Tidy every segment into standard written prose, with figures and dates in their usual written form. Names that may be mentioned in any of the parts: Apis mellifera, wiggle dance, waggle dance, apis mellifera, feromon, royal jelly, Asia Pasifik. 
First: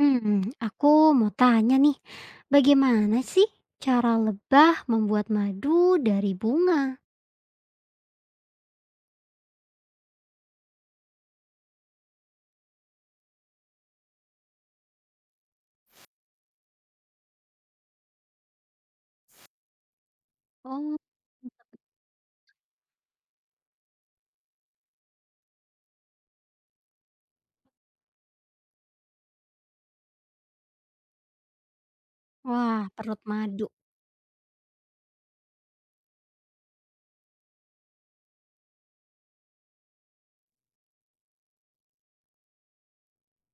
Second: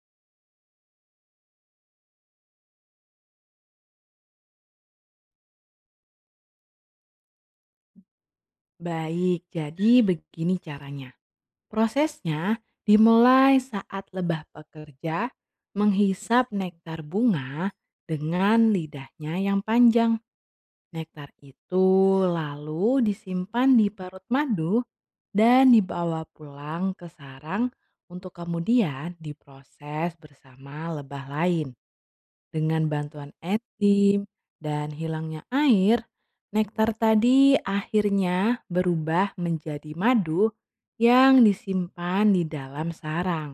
Hmm, aku mau tanya nih, bagaimana sih cara lebah membuat madu dari bunga? Baik, jadi begini caranya. Prosesnya dimulai saat lebah pekerja menghisap nektar bunga dengan lidahnya yang panjang. Oh, Nektar itu lalu disimpan di parut madu dan dibawa pulang ke sarang untuk kemudian diproses bersama lebah lain. Dengan wah, perut bantuan madu. etim dan hilangnya air, nektar tadi akhirnya berubah menjadi madu yang disimpan di dalam sarang.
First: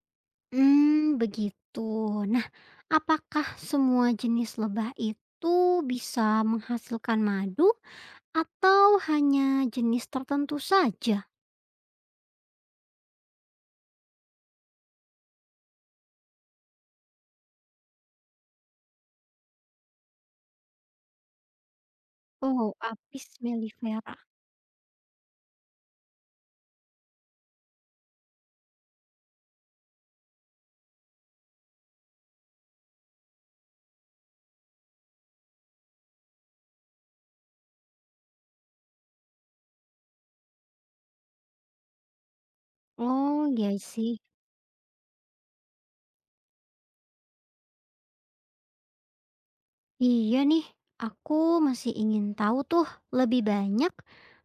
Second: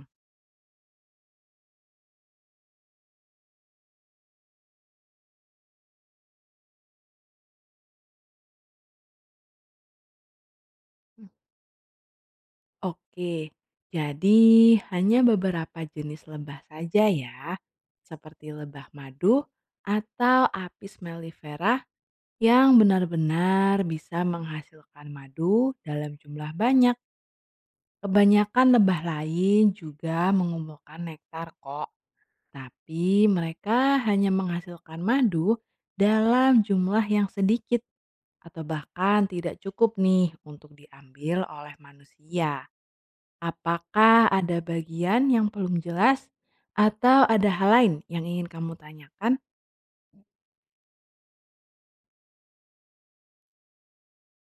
Hmm, begitu. Nah, apakah semua jenis lebah itu bisa menghasilkan madu atau hanya jenis tertentu saja? Hmm, Oke, jadi hanya beberapa jenis lebah saja ya, seperti lebah madu atau apis mellifera Oh, yang Apis benar-benar mellifera. bisa menghasilkan madu dalam jumlah banyak. Kebanyakan lebah lain juga mengumpulkan nektar kok. Tapi mereka hanya menghasilkan madu dalam jumlah yang sedikit atau bahkan tidak cukup nih untuk diambil oleh manusia. Oh, ya sih. Apakah ada bagian yang belum jelas atau ada hal lain yang ingin kamu tanyakan? Iya nih, aku masih ingin tahu tuh lebih banyak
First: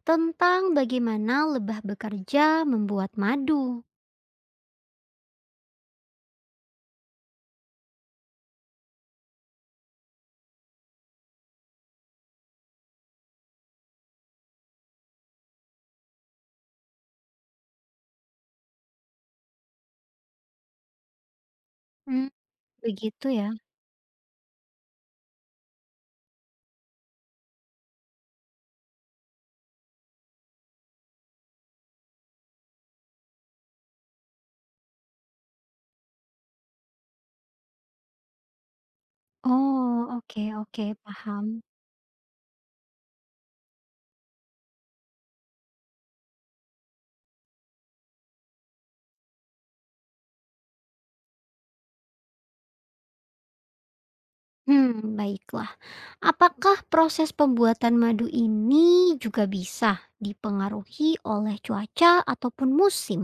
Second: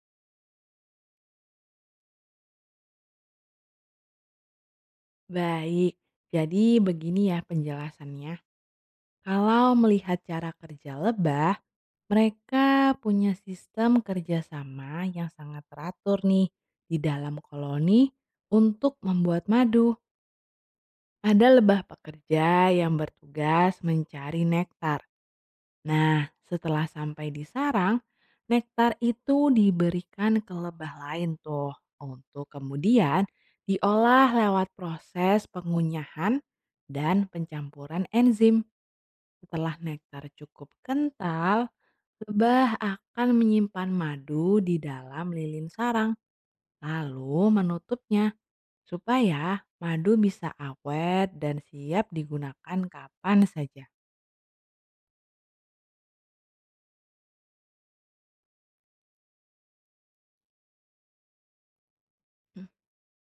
tentang bagaimana lebah bekerja membuat madu. Baik, jadi begini ya penjelasannya. Kalau melihat cara kerja lebah, mereka punya sistem kerjasama yang sangat teratur nih di dalam koloni untuk membuat madu. Ada lebah Hmm, pekerja yang begitu ya? bertugas mencari nektar. Nah, setelah sampai di sarang, nektar itu diberikan ke lebah lain tuh untuk kemudian diolah lewat proses pengunyahan dan pencampuran enzim. Setelah Oh, nektar oke cukup oke, paham. kental, lebah akan menyimpan madu di dalam lilin sarang, lalu menutupnya supaya madu bisa awet dan siap digunakan kapan saja. Hmm, baiklah. Apakah proses pembuatan madu ini juga bisa dipengaruhi oleh cuaca Hmm, ataupun musim?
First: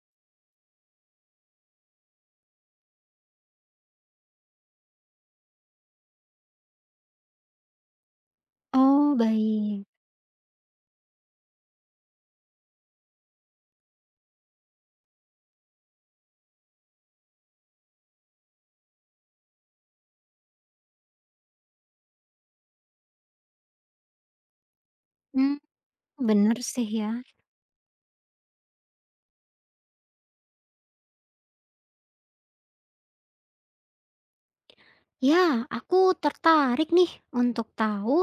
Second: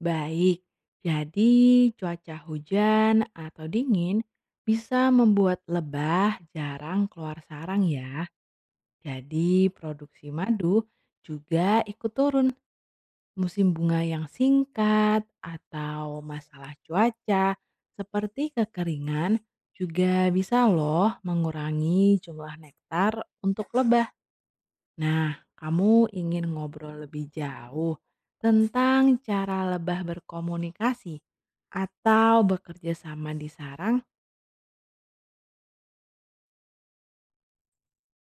Baik, jadi cuaca hujan atau dingin bisa membuat lebah jarang keluar sarang ya. Oh, Jadi baik. produksi madu juga ikut turun. Musim bunga yang singkat atau masalah cuaca seperti kekeringan juga bisa loh mengurangi jumlah nektar untuk lebah. Nah, Hmm, kamu ingin benar sih ngobrol ya. lebih jauh tentang cara lebah berkomunikasi atau bekerja sama di sarang? Ya, aku tertarik nih untuk tahu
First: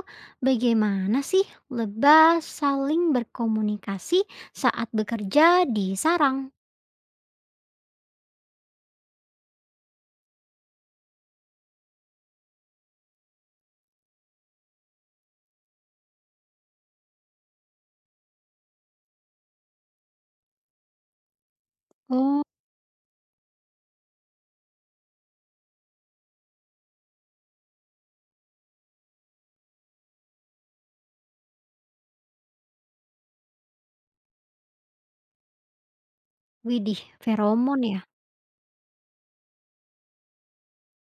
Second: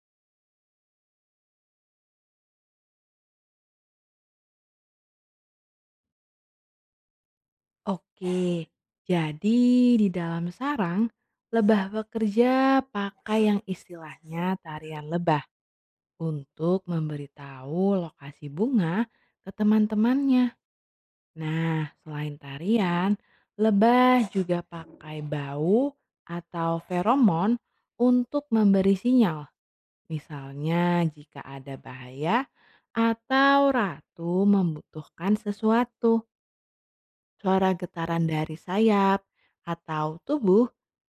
bagaimana sih lebah saling berkomunikasi saat bekerja di sarang. Oke, jadi di dalam sarang, lebah bekerja pakai yang istilahnya tarian lebah untuk memberitahu lokasi bunga ke teman-temannya. Nah, selain Oh, tarian, lebah juga pakai bau atau feromon untuk memberi sinyal. Misalnya jika ada bahaya atau ratu membutuhkan sesuatu. widih, Suara feromon ya. getaran dari sayap atau tubuh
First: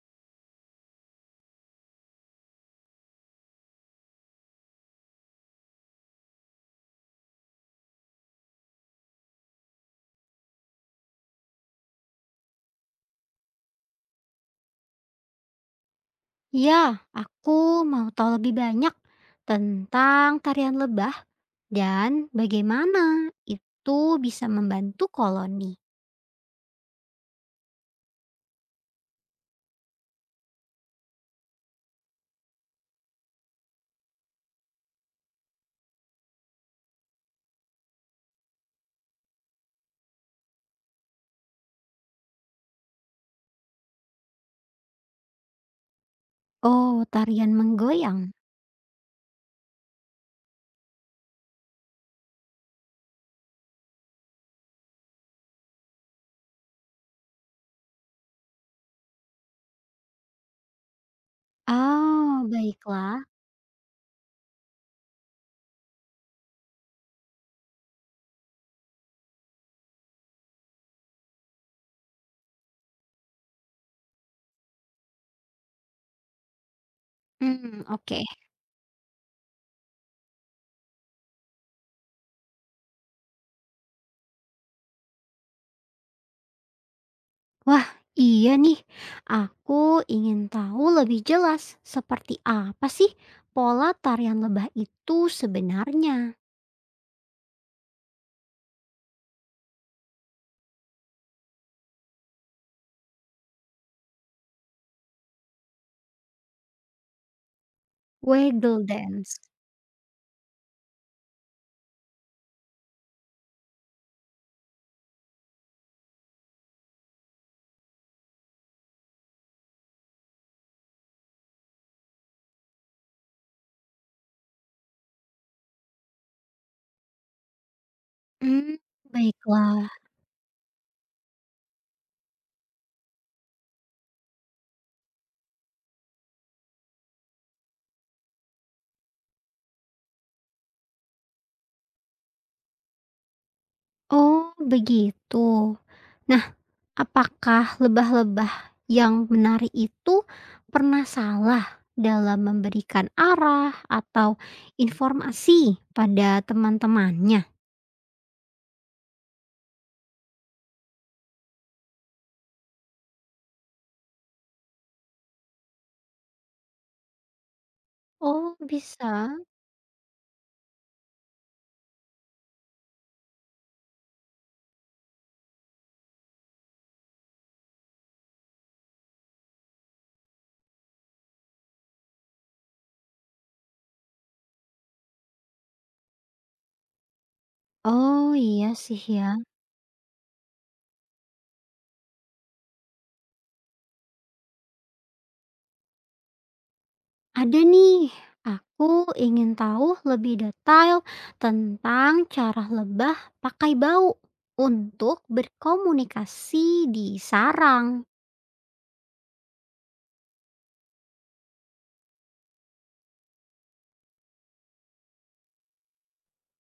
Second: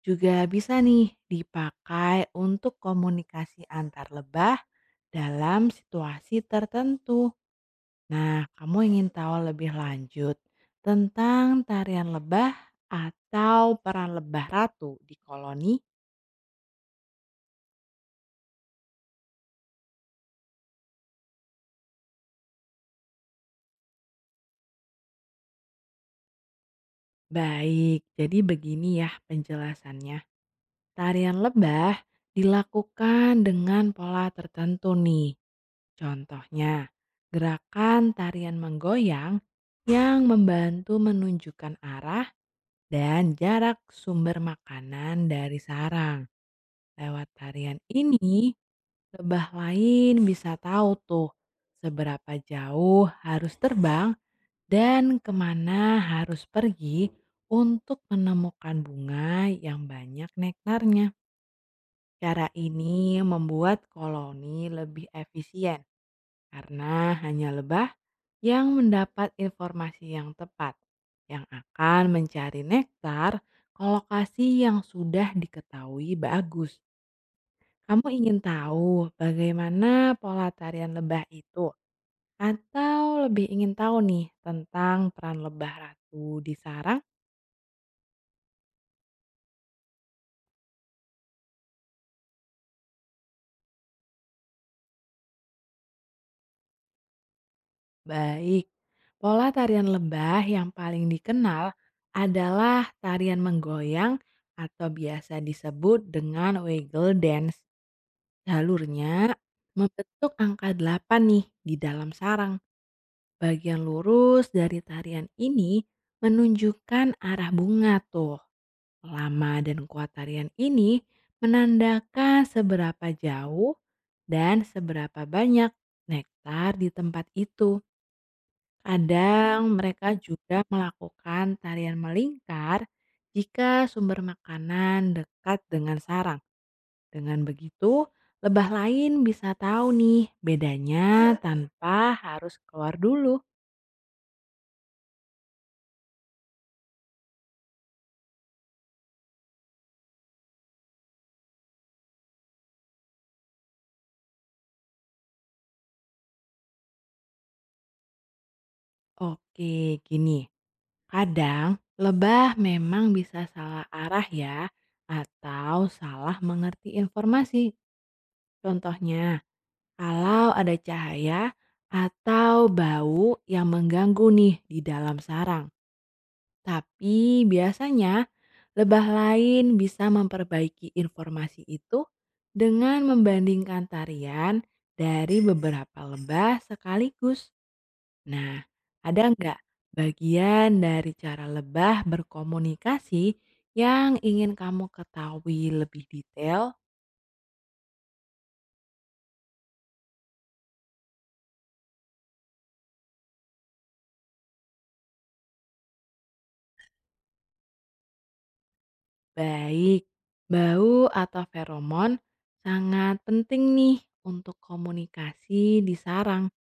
juga bisa nih dipakai untuk komunikasi antar lebah dalam situasi tertentu. Nah, kamu ingin tahu lebih lanjut tentang tarian lebah atau peran lebah ratu di koloni? Ya, aku mau tahu lebih banyak tentang tarian lebah dan bagaimana itu bisa membantu koloni. Baik, jadi begini ya penjelasannya. Tarian lebah dilakukan dengan pola tertentu nih. Contohnya, gerakan tarian menggoyang yang membantu menunjukkan arah dan jarak sumber makanan dari sarang. Oh, Lewat tarian tarian menggoyang. ini, lebah lain bisa tahu tuh seberapa jauh harus terbang dan kemana harus pergi untuk menemukan bunga yang banyak nektarnya. Oh, Cara ini baiklah. membuat koloni lebih efisien karena hanya lebah yang mendapat informasi yang tepat yang akan mencari nektar ke lokasi yang sudah diketahui bagus. Hmm, Kamu oke. ingin tahu bagaimana pola tarian lebah itu? Atau lebih ingin tahu nih tentang peran lebah ratu di sarang? Wah, iya nih. Aku ingin tahu lebih jelas seperti apa sih pola tarian lebah itu sebenarnya. Baik, pola tarian lebah yang paling dikenal adalah tarian menggoyang atau biasa disebut dengan wiggle dance. Waggle Jalurnya dance. membentuk angka 8 nih di dalam sarang. Bagian lurus dari tarian ini menunjukkan arah bunga tuh. Lama dan kuat tarian ini menandakan seberapa jauh dan seberapa banyak nektar di tempat itu. Hmm, Kadang baiklah. mereka juga melakukan tarian melingkar jika sumber makanan dekat dengan sarang. Dengan begitu, lebah lain bisa tahu nih bedanya tanpa harus keluar dulu. Oh, begitu. Nah, apakah lebah-lebah yang menari itu pernah salah dalam memberikan arah atau informasi pada teman-temannya? Oke, gini. Kadang, lebah memang bisa salah arah ya, atau salah mengerti informasi. Oh, bisa. Contohnya, kalau ada cahaya atau bau yang mengganggu nih di dalam sarang. Tapi biasanya, lebah lain bisa memperbaiki informasi itu dengan membandingkan tarian dari beberapa lebah sekaligus. Oh, Nah, iya sih ya. ada nggak bagian dari cara lebah berkomunikasi yang ingin kamu ketahui lebih detail? Ada nih, aku ingin tahu lebih detail tentang cara lebah pakai bau untuk berkomunikasi di sarang. Baik, bau atau feromon sangat penting nih untuk komunikasi di sarang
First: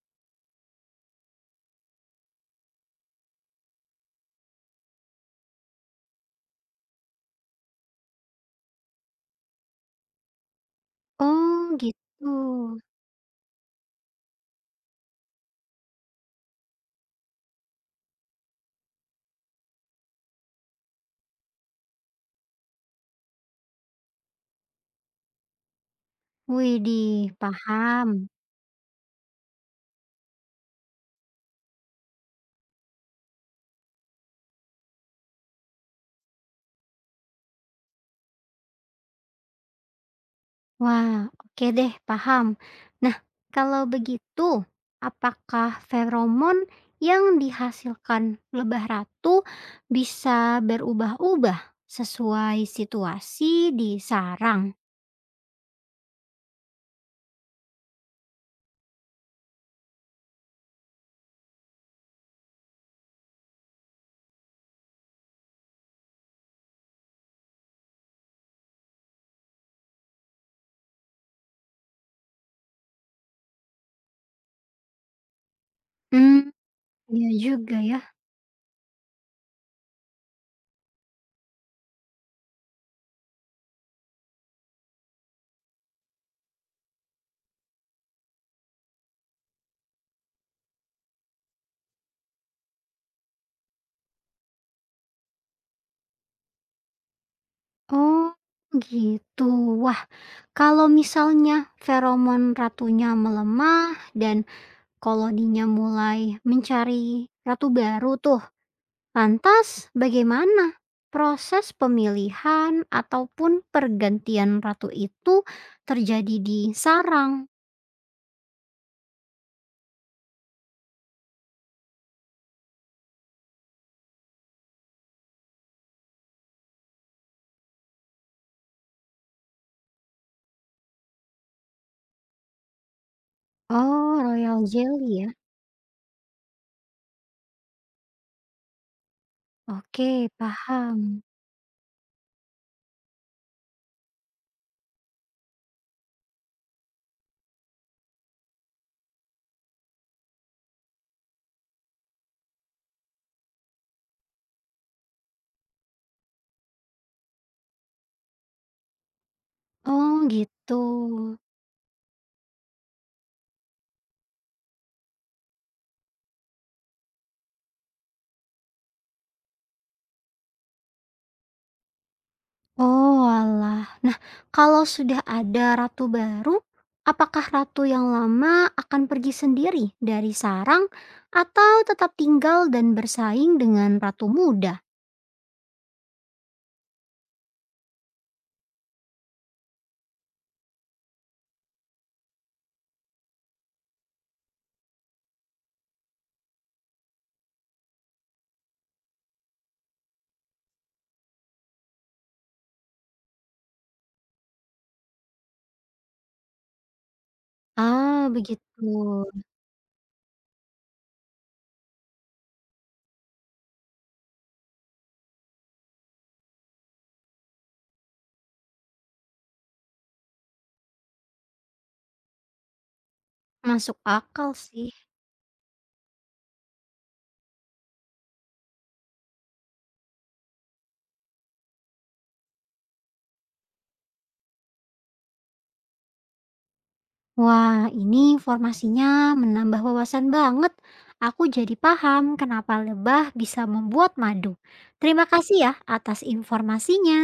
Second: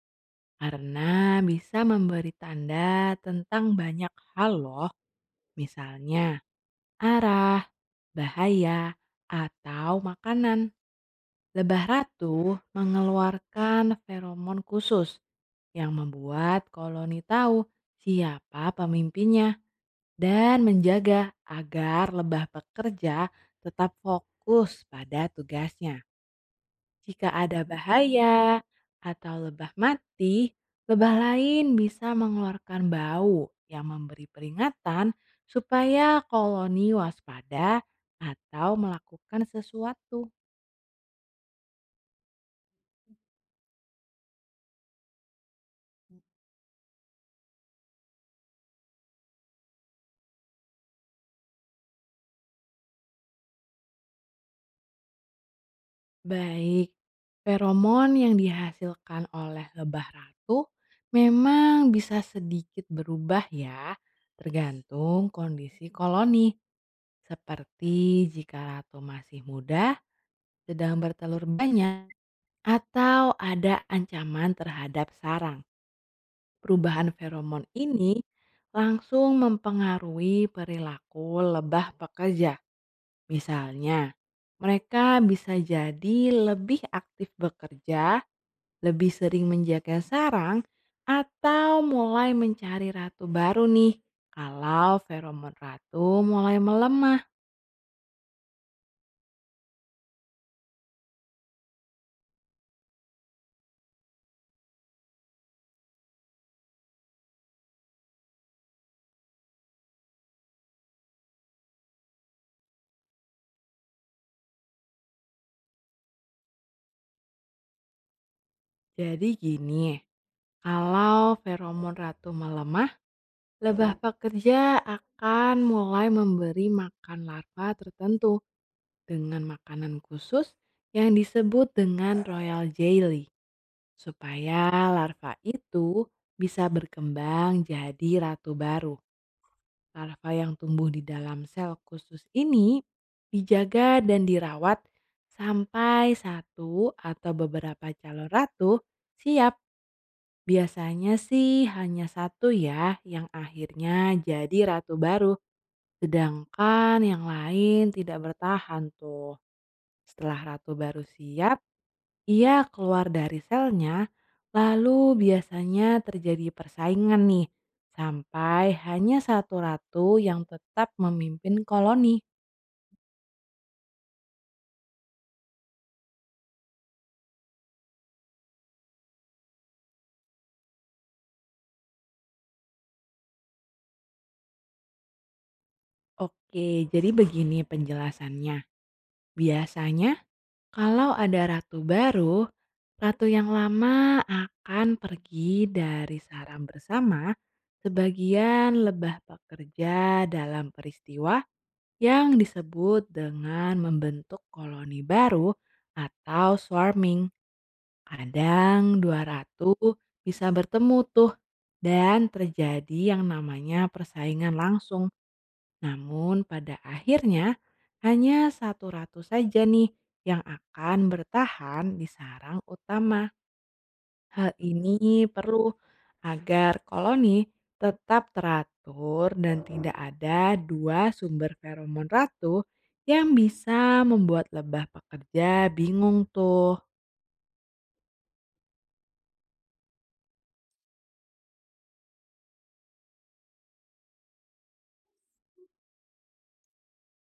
karena bisa memberi tanda tentang banyak hal loh, misalnya arah, bahaya, atau makanan. Oh, Lebah gitu. ratu mengeluarkan feromon khusus yang membuat koloni tahu siapa pemimpinnya dan menjaga agar lebah pekerja tetap fokus pada tugasnya. Jika Widih, ada paham. bahaya atau lebah mati, lebah lain bisa mengeluarkan bau yang memberi peringatan supaya koloni waspada atau melakukan sesuatu. Wah, oke deh, paham. Nah, kalau begitu, apakah feromon yang dihasilkan lebah ratu bisa berubah-ubah sesuai situasi di sarang? Baik, feromon yang dihasilkan oleh lebah ratu memang bisa sedikit berubah ya, tergantung kondisi koloni. Seperti jika ratu masih muda, sedang bertelur banyak, atau ada ancaman terhadap sarang. Hmm, Perubahan iya feromon juga ya. ini langsung mempengaruhi perilaku lebah pekerja. Misalnya, mereka bisa jadi lebih aktif bekerja lebih sering menjaga sarang atau mulai mencari ratu baru nih kalau feromon ratu mulai melemah. Oh, gitu. Wah, kalau misalnya feromon ratunya melemah dan koloninya mulai mencari ratu baru tuh, lantas bagaimana proses pemilihan ataupun pergantian ratu itu terjadi di sarang? Jadi gini, kalau feromon ratu melemah, lebah pekerja akan mulai memberi makan larva tertentu dengan makanan khusus yang disebut dengan royal jelly Oh, royal supaya jelly ya. larva itu bisa berkembang jadi ratu baru. Oke, Larva yang tumbuh di paham. dalam sel khusus ini dijaga dan dirawat sampai satu atau beberapa calon ratu siap. Biasanya sih hanya satu ya yang akhirnya jadi ratu baru. Sedangkan yang lain tidak bertahan tuh. Oh, Setelah ratu gitu. baru siap, ia keluar dari selnya, lalu biasanya terjadi persaingan nih, sampai hanya satu ratu yang tetap memimpin koloni. Oalah. Nah, kalau sudah ada ratu baru, apakah ratu yang lama akan pergi sendiri dari sarang atau tetap tinggal dan bersaing dengan ratu muda? Oke, jadi begini penjelasannya. Biasanya kalau ada ratu baru, ratu yang lama akan pergi dari sarang bersama sebagian lebah pekerja dalam peristiwa yang disebut dengan membentuk koloni baru atau swarming. Ah, begitu. Kadang 200 bisa bertemu tuh dan terjadi yang namanya persaingan langsung. Namun pada akhirnya hanya satu ratu saja nih yang akan bertahan di sarang utama. Masuk akal Hal sih. ini perlu agar koloni tetap teratur dan tidak ada dua sumber feromon ratu yang bisa membuat lebah pekerja bingung tuh. Wah, ini informasinya menambah wawasan banget. Aku jadi paham kenapa lebah bisa membuat madu. Terima kasih ya atas informasinya.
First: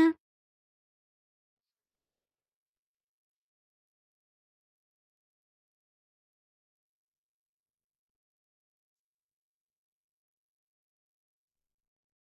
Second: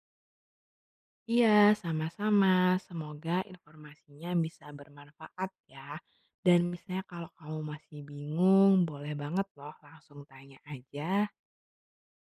Iya, sama-sama. Semoga informasinya bisa bermanfaat ya. Dan misalnya kalau kamu masih bingung, boleh banget loh langsung tanya aja